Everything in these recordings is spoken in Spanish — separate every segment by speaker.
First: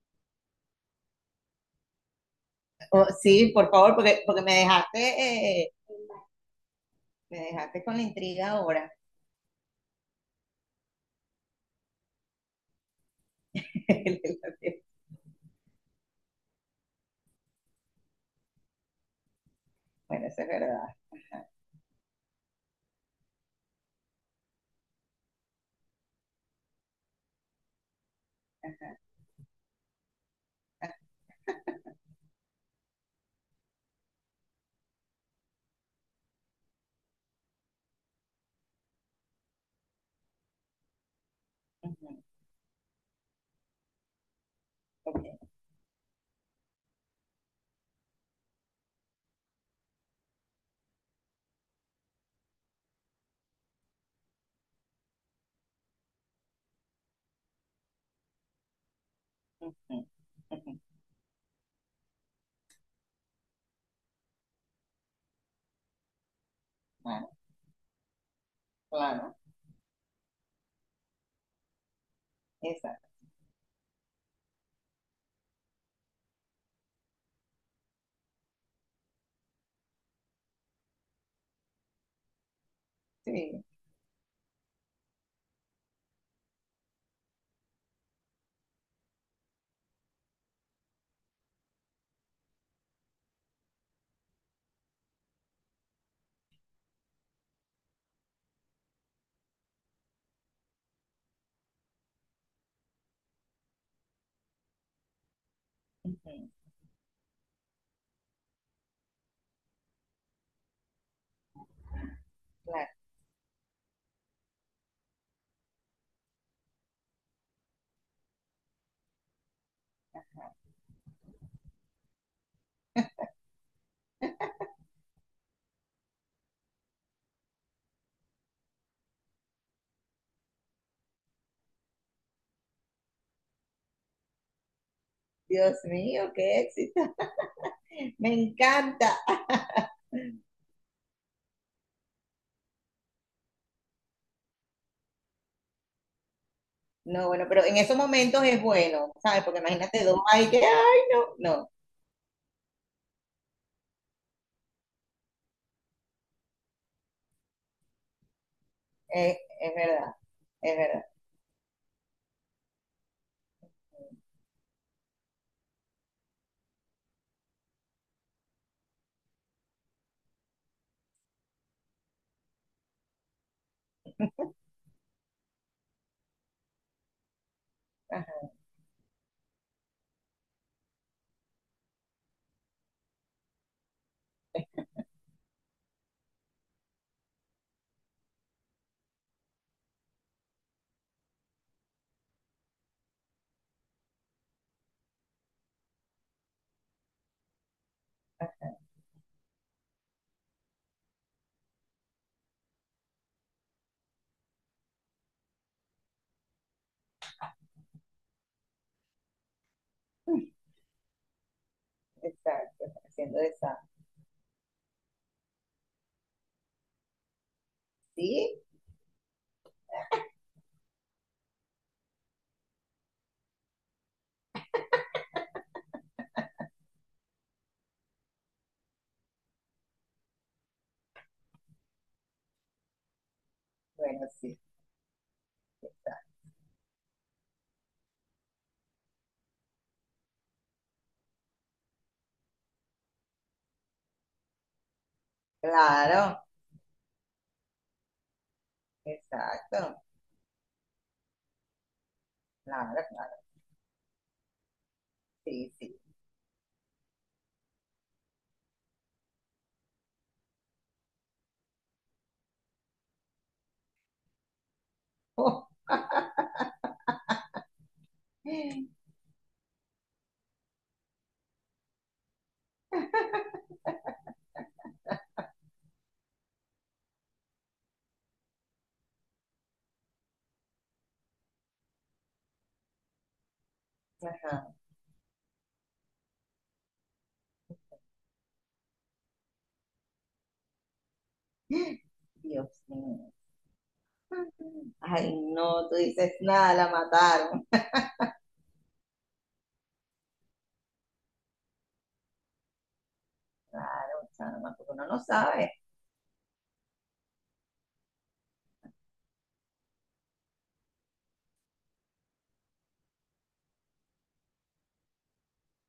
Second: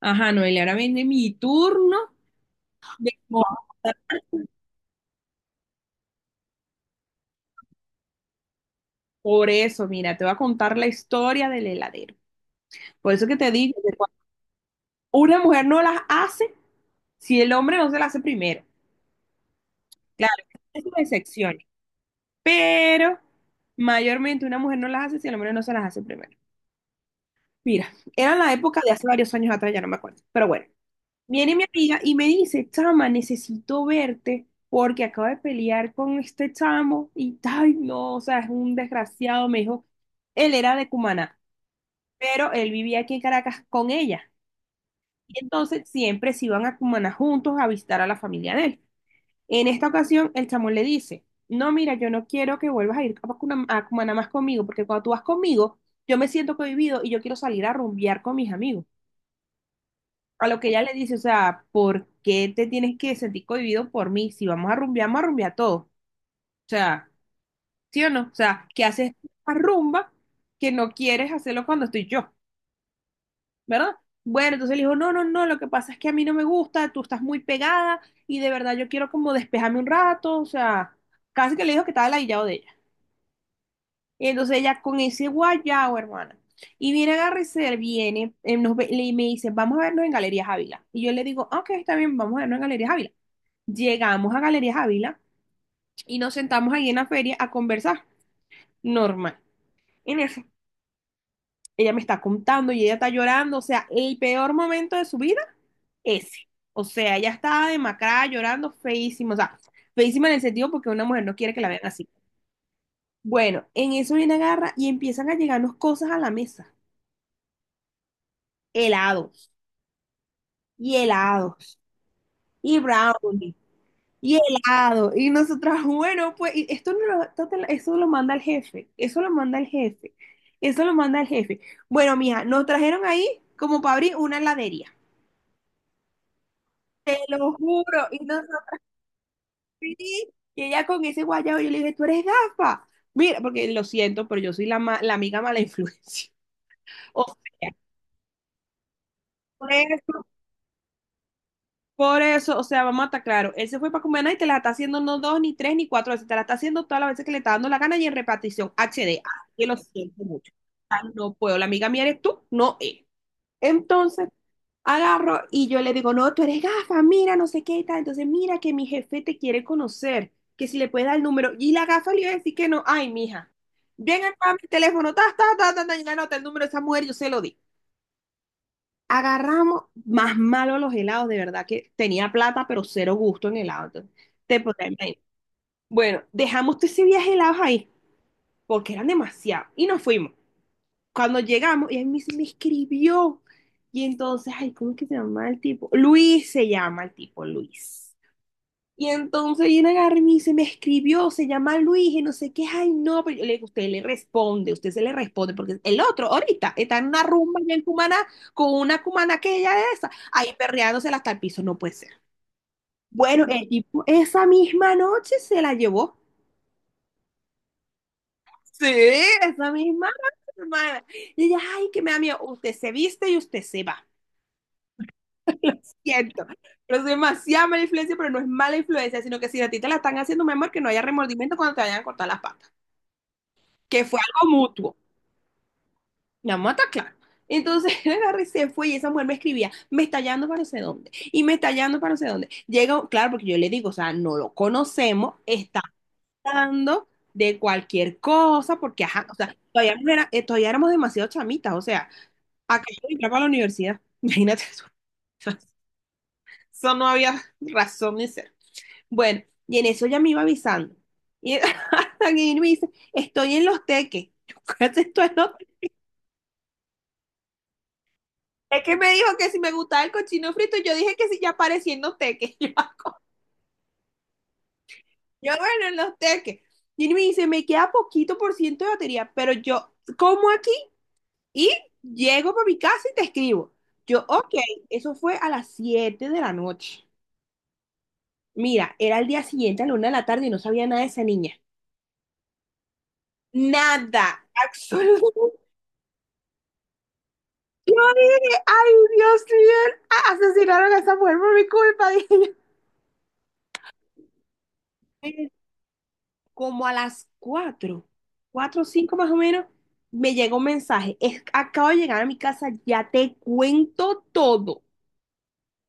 Speaker 1: Ajá, Noelia, ahora viene mi turno
Speaker 2: Oh,
Speaker 1: de
Speaker 2: sí,
Speaker 1: moda.
Speaker 2: por favor, porque me dejaste con la intriga ahora.
Speaker 1: Por eso, mira, te voy a contar la historia del heladero. Por eso que te digo que cuando una mujer no las hace si el hombre no se las hace primero.
Speaker 2: Bueno,
Speaker 1: Claro,
Speaker 2: eso es
Speaker 1: hay
Speaker 2: verdad.
Speaker 1: sus
Speaker 2: Ajá,
Speaker 1: excepciones, pero mayormente una mujer no las hace si el hombre no se las hace primero. Mira, era la época de hace varios años atrás, ya no me acuerdo, pero bueno. Viene mi amiga y me dice, chama, necesito verte porque acabo de pelear con este chamo y, ay, no, o sea, es un desgraciado, me dijo, él era de Cumaná,
Speaker 2: ujú,
Speaker 1: pero él vivía aquí en Caracas con ella.
Speaker 2: ok,
Speaker 1: Y entonces siempre se iban a Cumaná juntos a visitar a la familia de él. En esta ocasión, el chamo le dice, no, mira, yo no quiero que vuelvas a ir a Cumaná, más conmigo, porque cuando tú vas conmigo, yo me siento cohibido y yo quiero salir a rumbear con mis amigos.
Speaker 2: ujú,
Speaker 1: A lo que
Speaker 2: ujú.
Speaker 1: ella le dice, o sea, ¿por qué te tienes que sentir cohibido por mí? Si vamos a rumbear, vamos a rumbear todo. O sea,
Speaker 2: Claro,
Speaker 1: ¿sí o no? O sea, ¿qué haces
Speaker 2: claro,
Speaker 1: una rumba que no quieres hacerlo cuando estoy yo?
Speaker 2: exacto,
Speaker 1: ¿Verdad? Bueno, entonces le dijo, no, no, no, lo que pasa es que a mí no me gusta, tú estás muy pegada y de verdad yo quiero como despejarme un rato, o sea, casi que le dijo que estaba ladillado de ella.
Speaker 2: sí,
Speaker 1: Y entonces ella con ese guayao, hermana. Y viene agarra y se viene, me dice, vamos a vernos en Galerías Ávila. Y yo le digo, "Ah, ok, está bien, vamos a vernos en Galerías Ávila." Llegamos a Galerías Ávila y nos sentamos ahí en la feria a conversar. Normal. En eso, ella me está contando y ella está llorando. O sea, el peor momento de su vida, ese.
Speaker 2: ujú,
Speaker 1: O sea, ella está demacrada, llorando, feísima. O sea, feísima en el sentido porque una mujer no quiere que la vean así.
Speaker 2: claro.
Speaker 1: Bueno, en eso viene agarra y empiezan a llegarnos cosas a la mesa. Helados y helados y brownies y helado. Y nosotras, bueno, pues y esto, no lo- esto te lo- eso lo manda el jefe, eso lo manda el jefe, eso lo manda el jefe. Bueno, mija, nos trajeron ahí como para abrir una heladería.
Speaker 2: Dios mío, qué éxito.
Speaker 1: Te lo juro. Y
Speaker 2: Me
Speaker 1: nosotros,
Speaker 2: encanta.
Speaker 1: sí, y ella con ese guayabo, yo le dije, tú eres gafa. Mira, porque lo siento, pero yo soy la amiga mala influencia. O
Speaker 2: No, bueno, pero
Speaker 1: sea,
Speaker 2: en esos momentos es bueno, ¿sabes? Porque
Speaker 1: por
Speaker 2: imagínate dos
Speaker 1: eso
Speaker 2: ahí que, ay, no, no,
Speaker 1: Por eso, o sea, vamos a estar claro, él se fue para Cumaná y te la está haciendo no dos, ni tres, ni cuatro veces, te la está haciendo todas las veces que le está dando la gana y en repartición HD.
Speaker 2: es,
Speaker 1: Ah, yo
Speaker 2: es
Speaker 1: lo
Speaker 2: verdad,
Speaker 1: siento mucho.
Speaker 2: es
Speaker 1: Ah,
Speaker 2: verdad.
Speaker 1: no puedo, la amiga mía eres tú, no él. Entonces, agarro y yo le digo, no, tú eres gafa, mira, no sé qué y tal. Entonces, mira que mi jefe te quiere conocer, que si le puedes dar el número. Y la gafa le iba a decir que no, ay, mija, ven acá a mi teléfono, ta, ta, ta, ta, ta, y le anota el número de esa mujer, yo se lo di.
Speaker 2: Ajá,
Speaker 1: Agarramos más malo los helados, de verdad que tenía plata, pero cero gusto en helado. Entonces, te podrás imaginar. Bueno, dejamos todos esos viaje helados ahí, porque eran demasiados, y nos fuimos. Cuando llegamos, y él me dice, me escribió, y entonces, ay, ¿cómo es que se llama el tipo? Luis se llama el tipo, Luis. Y entonces viene agarra y me dice, me escribió, se llama Luis y no sé qué, ay no, pero yo le digo, usted le responde, usted se le responde, porque el otro ahorita está en una rumba allá en Cumaná con una cumana que ella es esa, ahí perreándosela hasta el piso, no puede ser.
Speaker 2: exacto, haciendo
Speaker 1: Bueno, el
Speaker 2: esa.
Speaker 1: tipo esa misma noche se la llevó.
Speaker 2: Sí,
Speaker 1: Sí, esa misma noche, hermana. Y ella, ay, que me da miedo, usted se viste y usted se va. Siento, pero es demasiada mala influencia, pero no es mala influencia, sino que si a ti te la están haciendo, mi amor, que no haya remordimiento cuando te vayan a cortar las patas. Que fue
Speaker 2: bueno,
Speaker 1: algo
Speaker 2: sí,
Speaker 1: mutuo. Vamos mata claro. Entonces él agarra y se fue y esa mujer me escribía, me está hallando para no sé dónde, y me está hallando para no sé dónde. Llega, claro, porque yo le digo, o sea, no lo conocemos, está
Speaker 2: claro,
Speaker 1: hablando de cualquier cosa, porque ajá, o sea, todavía,
Speaker 2: exacto.
Speaker 1: no era- todavía éramos demasiado chamitas, o sea, acá
Speaker 2: Claro,
Speaker 1: yo
Speaker 2: claro,
Speaker 1: entraba para la universidad, imagínate eso.
Speaker 2: sí, sí.
Speaker 1: Eso no había razón de ser. Bueno, y en eso ya me iba avisando. Y hasta que me dice, estoy en los teques. Yo, ¿qué haces tú en los?
Speaker 2: Oh,
Speaker 1: Es que me dijo que si me gustaba el cochino frito, yo dije que si ya aparecía en los teques. Bueno, en los teques. Y me dice, me queda poquito por ciento de batería, pero yo como aquí y llego para mi casa y te escribo. Yo, ok,
Speaker 2: ajá.
Speaker 1: eso fue a las 7 de la noche. Mira, era el día siguiente a la 1 de la tarde y no sabía nada de esa niña.
Speaker 2: Dios mío.
Speaker 1: Nada,
Speaker 2: Ay,
Speaker 1: absolutamente.
Speaker 2: no, tú dices nada, la mataron.
Speaker 1: Yo dije, ay, Dios mío, asesinaron a esa mujer por mi culpa, dije
Speaker 2: Claro, chama, porque uno no
Speaker 1: yo.
Speaker 2: sabe.
Speaker 1: Como a las cuatro, cuatro o 5 más o menos, me llegó un mensaje. Es, acabo de llegar a mi casa, ya te cuento todo.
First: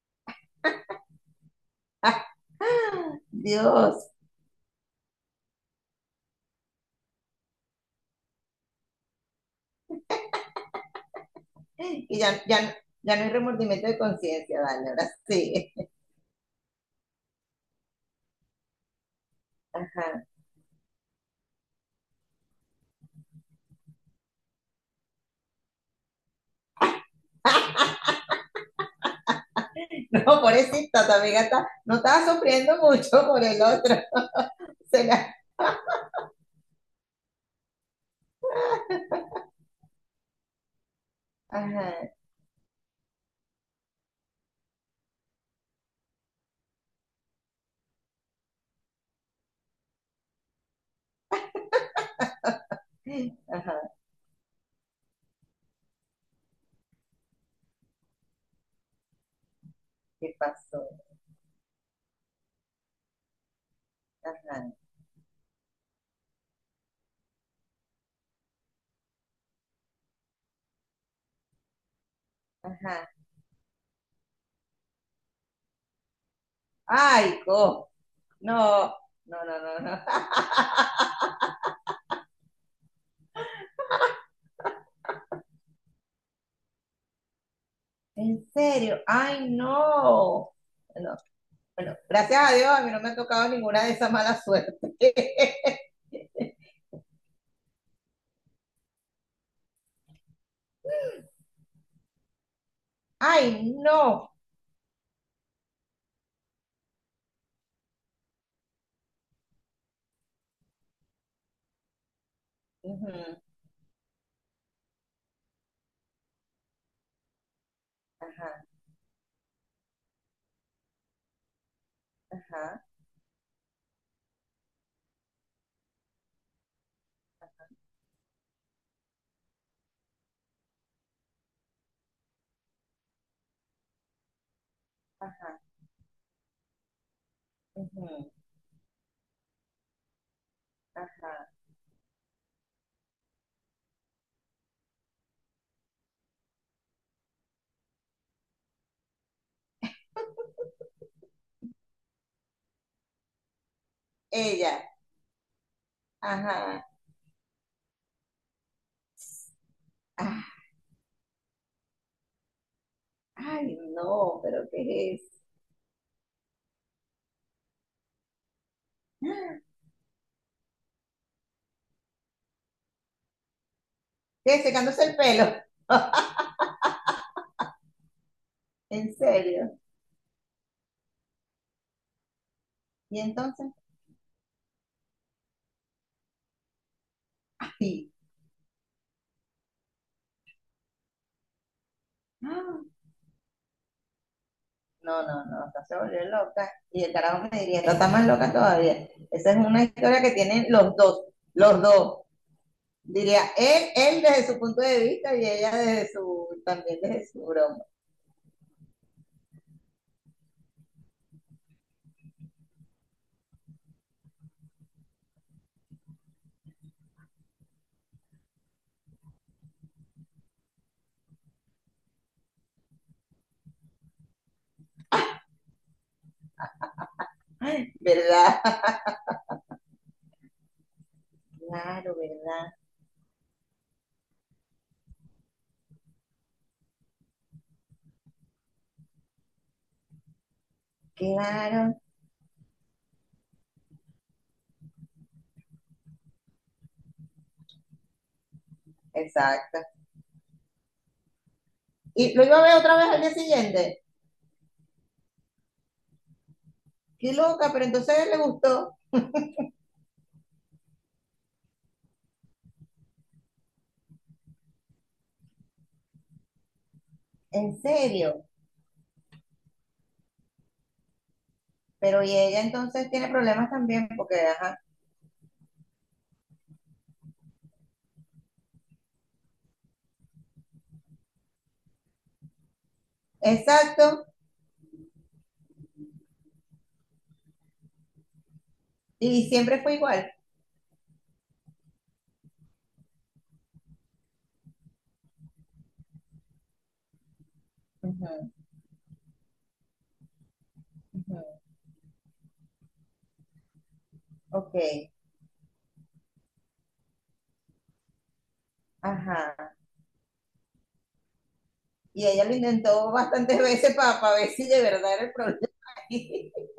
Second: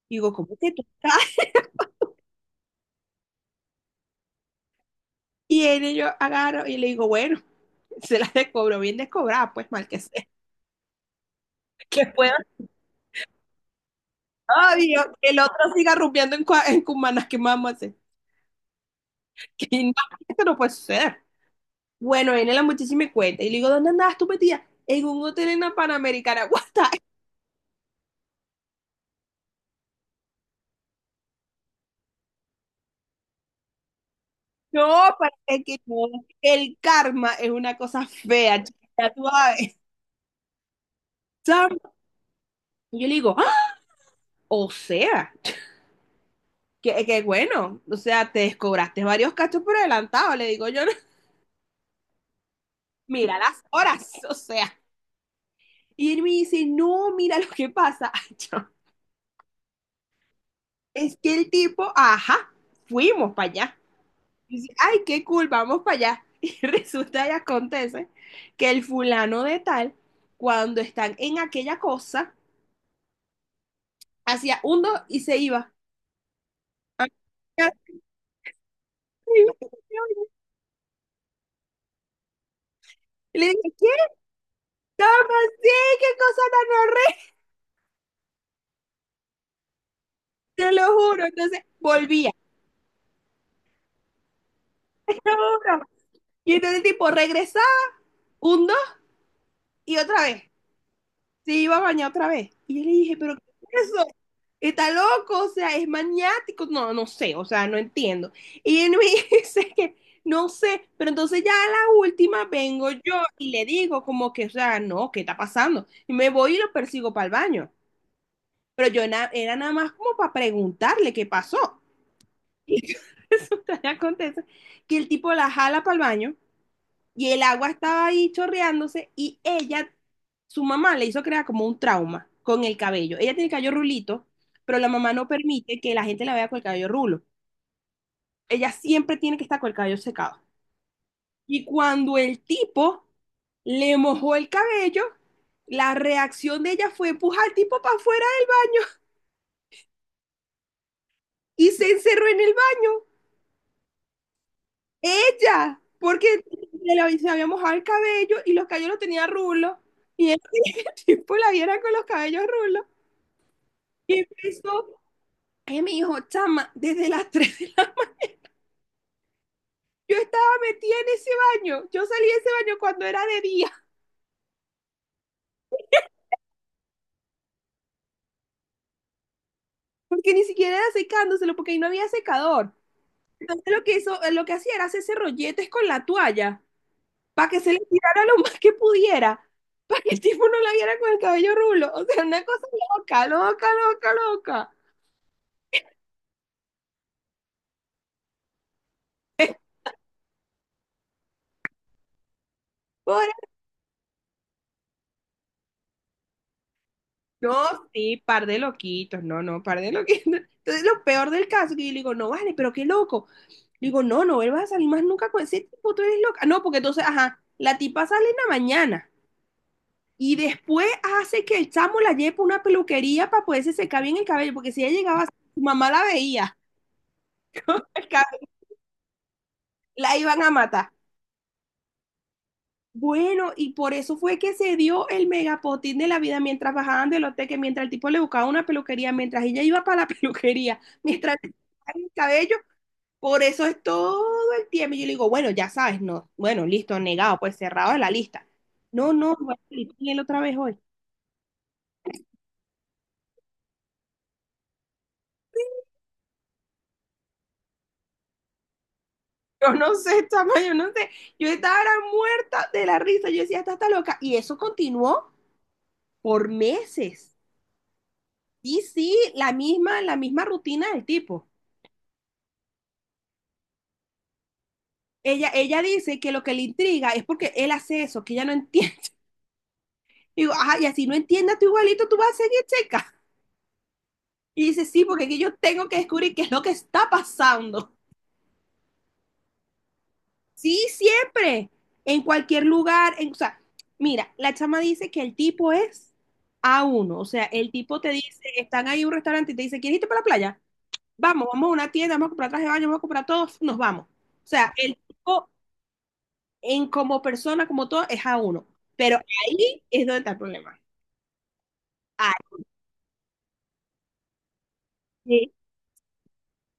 Speaker 1: Y digo, ¿cómo que tú estás?
Speaker 2: Ah, ah, Dios.
Speaker 1: Y él, yo agarro y le digo, bueno, se la descobro, bien descobrada, pues mal que sea. Que
Speaker 2: Y
Speaker 1: pueda,
Speaker 2: ya, ya, no- ya no hay remordimiento de conciencia, dale,
Speaker 1: ay, yo,
Speaker 2: ahora
Speaker 1: que el otro
Speaker 2: sí.
Speaker 1: siga rumbeando en Cumaná, ¿qué más vamos a hacer? Que no,
Speaker 2: Ajá.
Speaker 1: esto no puede ser. Bueno, viene la muchísima cuenta y le digo, ¿dónde andabas tú metida? En un hotel en la Panamericana. What the.
Speaker 2: No, pobrecita, tu amiga está, no estaba sufriendo mucho por el otro.
Speaker 1: No,
Speaker 2: Se la-
Speaker 1: parece que no. El karma es una cosa fea, chica, tú sabes. Sam,
Speaker 2: ajá,
Speaker 1: y yo le digo, "Ah, o sea, que bueno, o sea, te descobraste varios cachos por adelantado, le digo yo, mira las
Speaker 2: ajá,
Speaker 1: horas, o sea." Y él me dice, no, mira lo que pasa. Yo,
Speaker 2: ¿qué pasó?
Speaker 1: es que el tipo, ajá, fuimos para allá.
Speaker 2: Ajá,
Speaker 1: Y dice, ay, qué cool, vamos para allá. Y resulta y acontece que el fulano de tal, cuando están en aquella cosa,
Speaker 2: ajá.
Speaker 1: hacía un dos y se iba. a-
Speaker 2: Ay, co. No, no, no, no, no.
Speaker 1: Y le dije, ¿qué? No. ¿Cómo sí? ¿Qué cosa tan horrible?
Speaker 2: En serio, ay no.
Speaker 1: Te lo
Speaker 2: No,
Speaker 1: juro. Entonces
Speaker 2: bueno,
Speaker 1: volvía,
Speaker 2: gracias a Dios a mí no me ha tocado ninguna de esas malas suertes.
Speaker 1: te lo juro. Y entonces el tipo regresaba, un, dos y otra vez. Se iba a bañar otra vez. Y yo le dije, ¿pero qué
Speaker 2: Ay
Speaker 1: es
Speaker 2: no.
Speaker 1: eso? Está loco, o sea, es maniático. No, no sé, o sea, no entiendo. Y él me dice que no sé, pero entonces ya a la última vengo yo
Speaker 2: Ujú,
Speaker 1: y le digo como que, o sea, no, ¿qué está pasando? Y me voy y lo persigo para el baño.
Speaker 2: ajá,
Speaker 1: Pero yo na era nada más como para preguntarle qué pasó.
Speaker 2: ajá,
Speaker 1: Y resulta que acontece que el tipo la jala para el baño y el agua estaba ahí chorreándose y ella, su mamá le hizo crear como un trauma con el cabello. Ella tiene el cabello rulito, pero la mamá no
Speaker 2: ajá,
Speaker 1: permite que la gente la vea con el cabello rulo.
Speaker 2: ujú,
Speaker 1: Ella siempre tiene que estar con el cabello secado.
Speaker 2: ajá.
Speaker 1: Y cuando el tipo le mojó el cabello, la reacción de ella fue empujar al tipo para afuera del baño y se encerró en el baño.
Speaker 2: Ella,
Speaker 1: Ella, porque
Speaker 2: ajá.
Speaker 1: se había mojado el cabello y los cabellos los tenía rulos. Y el
Speaker 2: Ah,
Speaker 1: tipo la viera con los cabellos rulos.
Speaker 2: ay
Speaker 1: Y
Speaker 2: no, pero
Speaker 1: empezó,
Speaker 2: ¿qué es?
Speaker 1: ella me dijo, chama, desde las 3 de la mañana. Yo estaba metida en ese baño. Yo salí de ese baño cuando era de día,
Speaker 2: ¿Qué? Secándose el pelo. En serio.
Speaker 1: porque ni siquiera era secándoselo, porque ahí no había secador.
Speaker 2: Y entonces,
Speaker 1: Entonces lo que hizo, lo que hacía era hacerse rolletes con la toalla, para que se le
Speaker 2: ay.
Speaker 1: tirara lo más que pudiera, para que el tipo no la viera con el cabello rulo. O sea, una cosa
Speaker 2: Ah,
Speaker 1: loca, loca, loca, loca.
Speaker 2: no, no, no, está se volvió loca. Y el carajo me diría, "Esta está más loca todavía. Esa es una historia que tienen los dos, los dos.
Speaker 1: Pobre
Speaker 2: Diría, él desde su punto de vista y ella desde su, también desde su
Speaker 1: No,
Speaker 2: broma.
Speaker 1: sí, par de loquitos, no, no, par de loquitos. Entonces, lo peor del caso, que yo le digo, no, vale, pero qué loco. Le digo, no, no, él va a salir más nunca con ese tipo, tú eres loca. No, porque entonces, ajá, la tipa sale en la mañana y después hace que el chamo la lleve para una peluquería para poderse secar bien el cabello, porque si ella llegaba, su mamá la veía, el cabello,
Speaker 2: ¿Verdad?
Speaker 1: la iban a matar.
Speaker 2: Claro, ¿verdad?
Speaker 1: Bueno, y por eso fue que se dio el megapotín de la vida mientras bajaban del hotel, que mientras el tipo le buscaba una peluquería, mientras ella iba para la peluquería, mientras le
Speaker 2: Claro.
Speaker 1: secaban el cabello, por eso es todo el tiempo. Y yo le digo, bueno, ya sabes, no, bueno, listo, negado, pues cerrado de la lista. No, no, voy a
Speaker 2: Exacto.
Speaker 1: salir con él otra vez hoy.
Speaker 2: Y lo iba a ver otra vez al día siguiente. Qué loca, pero entonces a él le gustó.
Speaker 1: Yo no sé, chama, yo no sé. Yo estaba era muerta de la risa. Yo decía, esta está loca. Y eso continuó por meses.
Speaker 2: En serio.
Speaker 1: Y sí, la misma rutina del tipo.
Speaker 2: Pero y ella entonces tiene problemas también porque, ajá.
Speaker 1: Ella dice que lo que le intriga es porque él hace eso, que ella no entiende. Y digo, ajá, y así no entiendas tú igualito, tú vas a seguir checa.
Speaker 2: Exacto.
Speaker 1: Y dice, sí, porque aquí yo tengo que descubrir qué es lo que está pasando.
Speaker 2: Y siempre fue igual.
Speaker 1: Sí, siempre. En cualquier lugar. O sea, mira, la chama dice que el tipo es a uno. O sea, el tipo te dice,
Speaker 2: Ujú,
Speaker 1: están ahí en un restaurante y te dice, ¿quieres irte para la playa? Vamos,
Speaker 2: ujú.
Speaker 1: vamos a una tienda, vamos a comprar traje de baño, vamos a comprar todo, nos vamos. O sea,
Speaker 2: Ok.
Speaker 1: el tipo en como persona, como todo, es a uno. Pero
Speaker 2: Ajá.
Speaker 1: ahí es donde está el problema.
Speaker 2: Y ella lo intentó bastantes veces para ver si de verdad era el
Speaker 1: Ahí,
Speaker 2: problema.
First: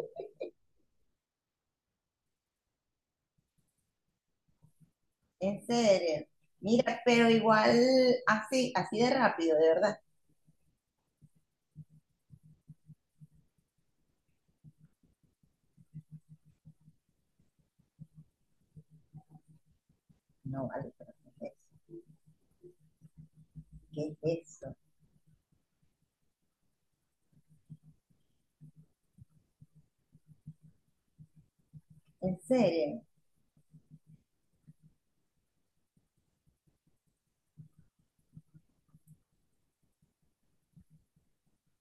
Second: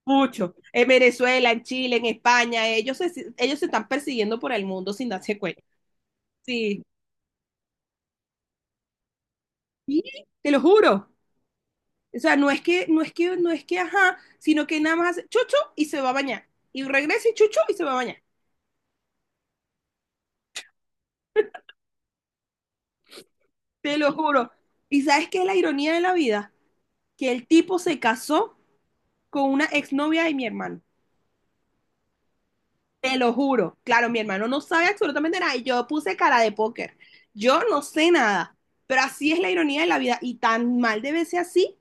Speaker 1: mucho. En Venezuela, en Chile, en España, ellos se están persiguiendo por el mundo sin darse cuenta.
Speaker 2: En serio.
Speaker 1: Sí,
Speaker 2: Mira, pero igual así, así de rápido, de verdad.
Speaker 1: sí, te lo juro. O sea, no es que, no es que, no es que, ajá, sino que nada más hace chucho y se va a bañar. Y regresa y chuchu y se va a bañar.
Speaker 2: No, vale, pero ¿qué
Speaker 1: Te lo
Speaker 2: es-
Speaker 1: juro.
Speaker 2: eso?
Speaker 1: ¿Y sabes qué es la ironía de la vida? Que el tipo se casó con una exnovia de mi hermano.
Speaker 2: En serio.
Speaker 1: Te lo juro. Claro, mi hermano no sabe absolutamente nada. Y yo puse cara de póker. Yo no sé nada. Pero así es la ironía de la vida. Y tan mal debe ser así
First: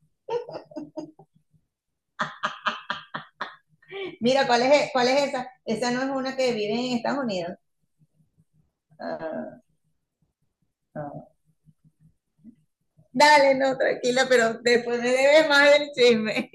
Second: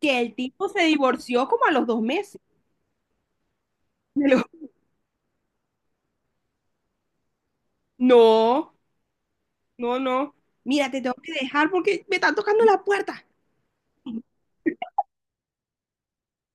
Speaker 1: que el tipo se divorció como a los 2 meses. Te lo-
Speaker 2: Mira, ¿cuál es esa? Esa no es una que vive en Estados Unidos.
Speaker 1: No,
Speaker 2: Ah,
Speaker 1: no, no. Mira, te tengo que
Speaker 2: ah.
Speaker 1: dejar porque me están tocando la puerta.
Speaker 2: Dale, no, tranquila, pero después me debes más del chisme.